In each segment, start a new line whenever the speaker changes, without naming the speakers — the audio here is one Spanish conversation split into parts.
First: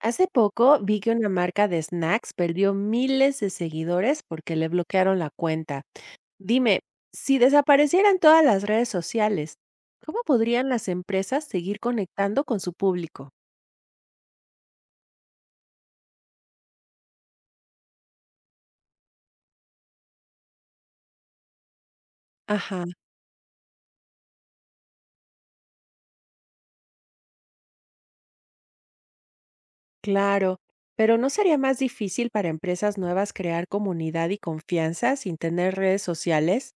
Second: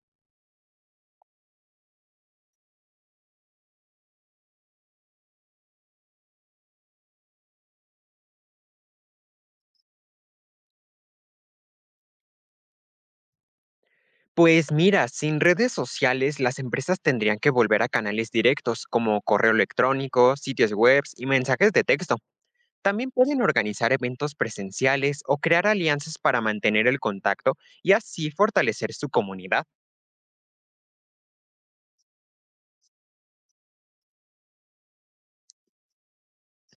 Hace poco vi que una marca de snacks perdió miles de seguidores porque le bloquearon la cuenta. Dime, si desaparecieran todas las redes sociales, ¿cómo podrían las empresas seguir conectando con su público?
Pues mira, sin redes sociales, las empresas tendrían que volver a canales directos como correo electrónico, sitios web y mensajes de texto.
Ajá,
También pueden organizar eventos presenciales o crear alianzas para mantener el contacto y así fortalecer su comunidad.
claro. Pero ¿no sería más difícil para empresas nuevas crear comunidad y confianza sin tener redes sociales?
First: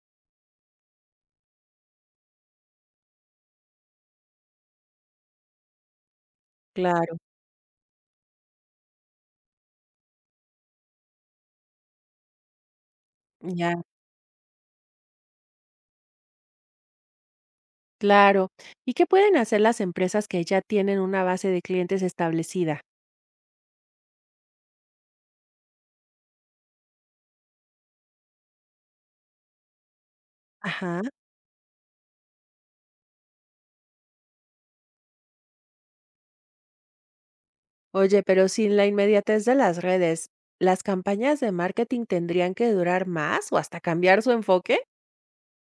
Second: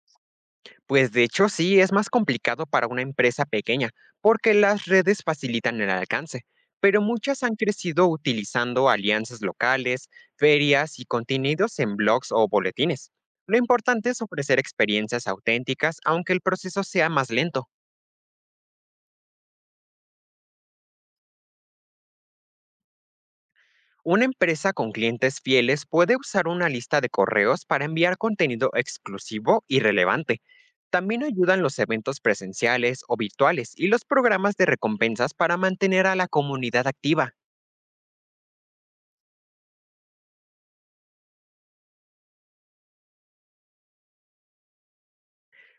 Pues de hecho sí es más complicado para una empresa pequeña, porque las redes facilitan el alcance, pero
Claro,
muchas han crecido utilizando alianzas locales, ferias y contenidos en blogs o boletines. Lo
ya,
importante es ofrecer experiencias auténticas, aunque el proceso sea más lento.
claro. ¿Y qué pueden hacer las empresas que ya tienen una base de clientes establecida?
Una empresa con clientes fieles puede usar una lista de correos para enviar contenido exclusivo y relevante.
Ajá.
También ayudan los eventos presenciales o virtuales y los programas de recompensas para mantener a la comunidad activa.
Oye, pero sin la inmediatez de las redes, ¿las campañas de marketing tendrían que durar más o hasta cambiar su enfoque?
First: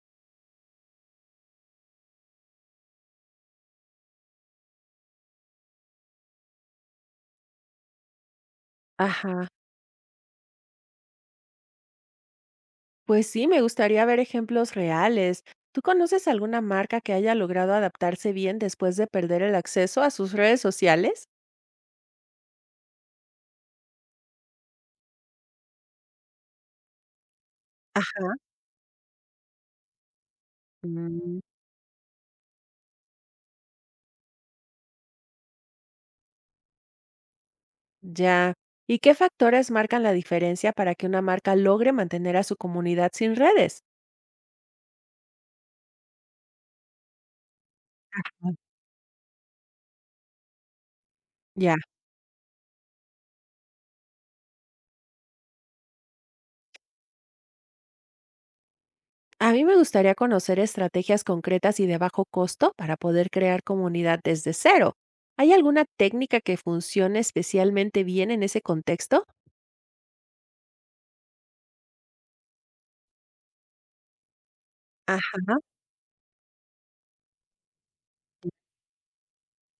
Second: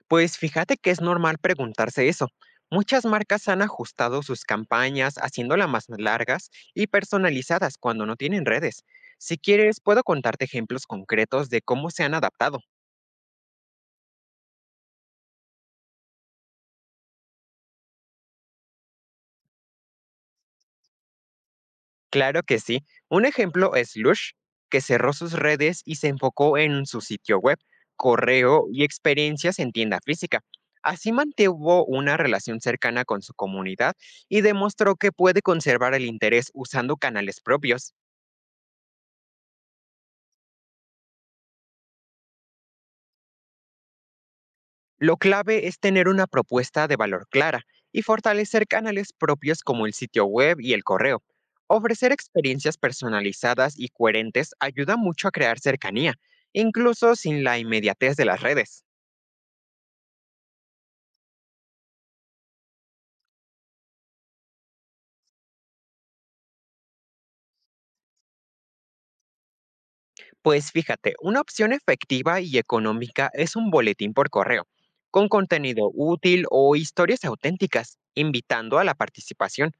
Pues fíjate que es normal preguntarse eso. Muchas marcas han ajustado sus campañas haciéndolas más largas y personalizadas cuando no tienen redes. Si
Ajá.
quieres, puedo contarte ejemplos concretos de cómo se han adaptado.
Pues sí, me gustaría ver ejemplos reales. ¿Tú conoces alguna marca que haya logrado adaptarse bien después de perder el acceso a sus redes sociales?
Claro que sí. Un ejemplo es Lush, que cerró sus redes y se enfocó en su sitio web,
Ajá.
correo y experiencias en tienda física. Así
Mm,
mantuvo una relación cercana con su comunidad y demostró que puede conservar el interés usando canales propios.
ya. ¿Y qué factores marcan la diferencia para que una marca logre mantener a su comunidad sin redes?
Lo clave es tener una propuesta de valor clara y fortalecer canales propios como el sitio web y el correo.
Ya.
Ofrecer experiencias personalizadas y coherentes ayuda mucho a crear cercanía, incluso sin la inmediatez de las redes.
A mí me gustaría conocer estrategias concretas y de bajo costo para poder crear comunidad desde cero. ¿Hay alguna técnica que funcione especialmente bien en ese contexto?
Pues fíjate, una opción efectiva y económica es un boletín por correo, con
Ajá.
contenido útil o historias auténticas, invitando a la participación.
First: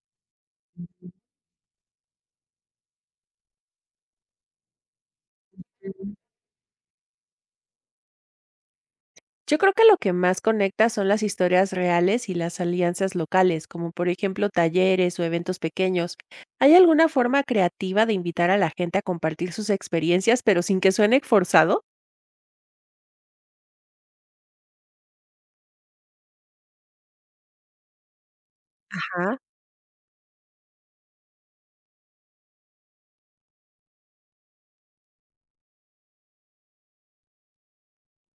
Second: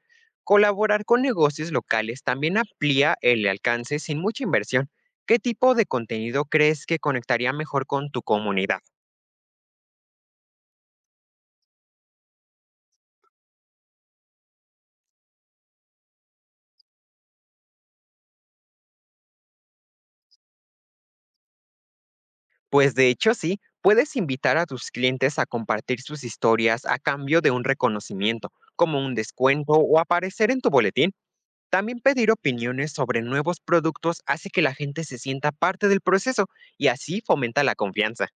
Colaborar con negocios locales también amplía el alcance sin mucha inversión. ¿Qué tipo de
Mm.
contenido crees que conectaría mejor con tu comunidad?
Yo creo que lo que más conecta son las historias reales y las alianzas locales, como por ejemplo talleres o eventos pequeños. ¿Hay alguna forma creativa de invitar a la gente a compartir sus experiencias, pero sin que suene forzado?
Pues de hecho sí, puedes invitar a tus clientes a compartir sus historias a cambio de un reconocimiento, como un
Ajá.
descuento o aparecer en tu boletín. También pedir opiniones sobre nuevos productos hace que la gente se sienta parte del proceso y así fomenta la confianza.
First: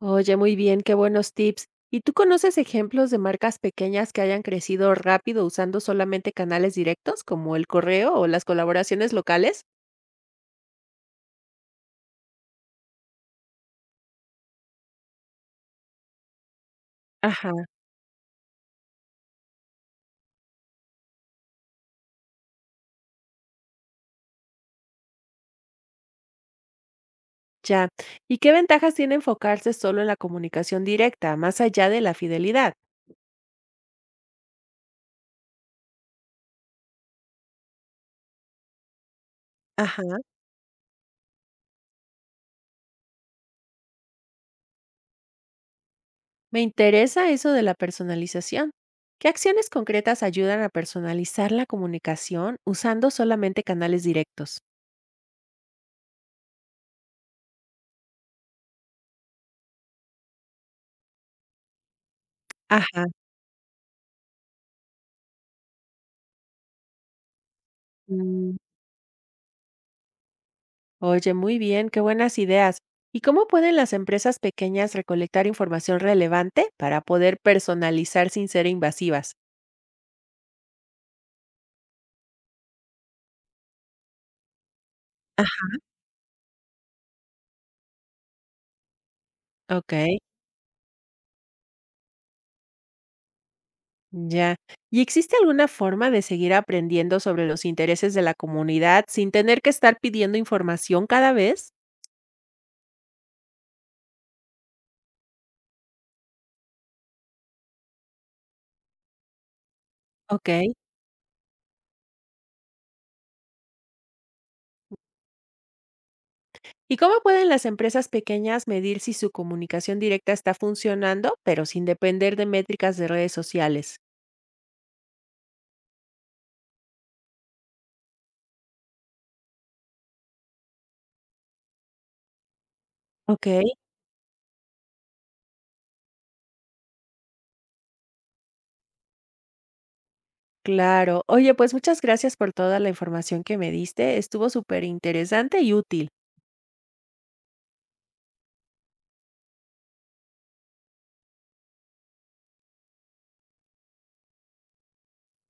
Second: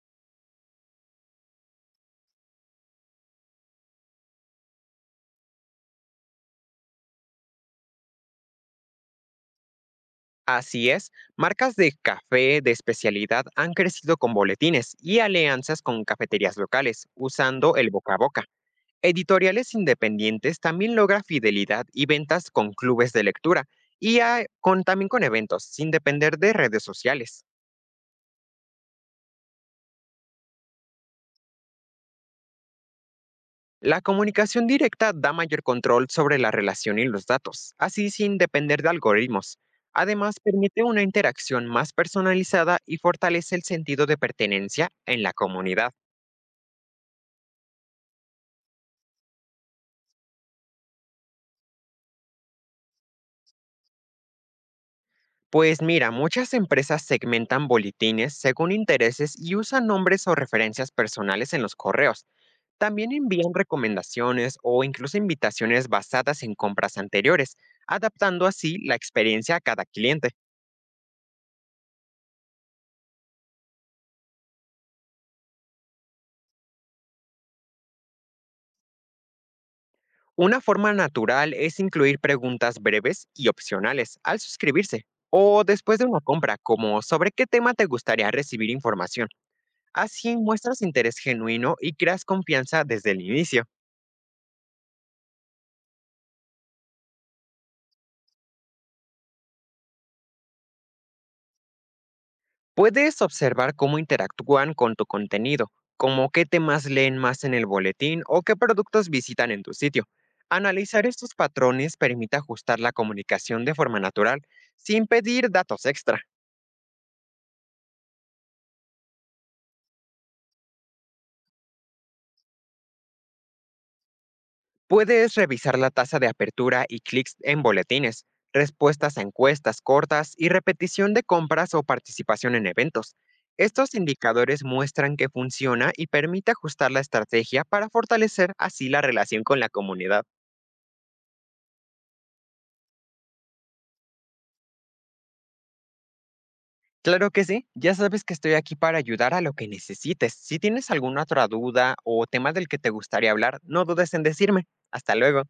Oye, muy bien, qué buenos tips. ¿Y tú conoces ejemplos de marcas pequeñas que hayan crecido rápido usando solamente canales directos, como el correo o las colaboraciones locales?
Así es, marcas de café de especialidad han crecido con boletines y alianzas con cafeterías locales,
Ajá.
usando el boca a boca. Editoriales independientes también logran fidelidad y ventas con clubes de lectura y también con eventos, sin depender de redes sociales.
Ya. ¿Y qué ventajas tiene enfocarse solo en la comunicación directa, más allá de la fidelidad?
La comunicación directa da mayor control sobre la relación y los datos, así sin depender de algoritmos.
Ajá.
Además, permite una interacción más personalizada y fortalece el sentido de pertenencia en la comunidad.
Me interesa eso de la personalización. ¿Qué acciones concretas ayudan a personalizar la comunicación usando solamente canales directos?
Pues mira, muchas empresas segmentan boletines según intereses y usan nombres o referencias personales en los correos.
Ajá.
También envían recomendaciones o incluso invitaciones basadas en compras anteriores, adaptando
Mm,
así la experiencia a cada cliente.
oye, muy bien, qué buenas ideas. ¿Y cómo pueden las empresas pequeñas recolectar información relevante para poder personalizar sin ser invasivas?
Una forma natural es incluir preguntas breves y opcionales al suscribirse o
Ajá.
después de una compra, como sobre qué tema te gustaría recibir información.
Ok,
Así muestras interés genuino y creas confianza desde el inicio.
ya. ¿Y existe alguna forma de seguir aprendiendo sobre los intereses de la comunidad sin tener que estar pidiendo información cada vez?
Puedes observar cómo interactúan con tu contenido, como qué temas leen más en el boletín o qué productos visitan en tu sitio.
Ok.
Analizar estos patrones permite ajustar la comunicación de forma natural, sin pedir datos extra.
¿Y cómo pueden las empresas pequeñas medir si su comunicación directa está funcionando, pero sin depender de métricas de redes sociales?
Puedes revisar la tasa de apertura y clics en boletines, respuestas a encuestas cortas y repetición de compras o participación en eventos.
Ok.
Estos indicadores muestran que funciona y permite ajustar la estrategia para fortalecer así la relación con la comunidad.
Claro. Oye, pues muchas gracias por toda la información que me diste. Estuvo súper interesante y útil.
Claro que sí, ya sabes que estoy aquí para ayudar a lo que necesites. Si tienes alguna otra duda o tema del que te gustaría hablar, no dudes en decirme. Hasta luego.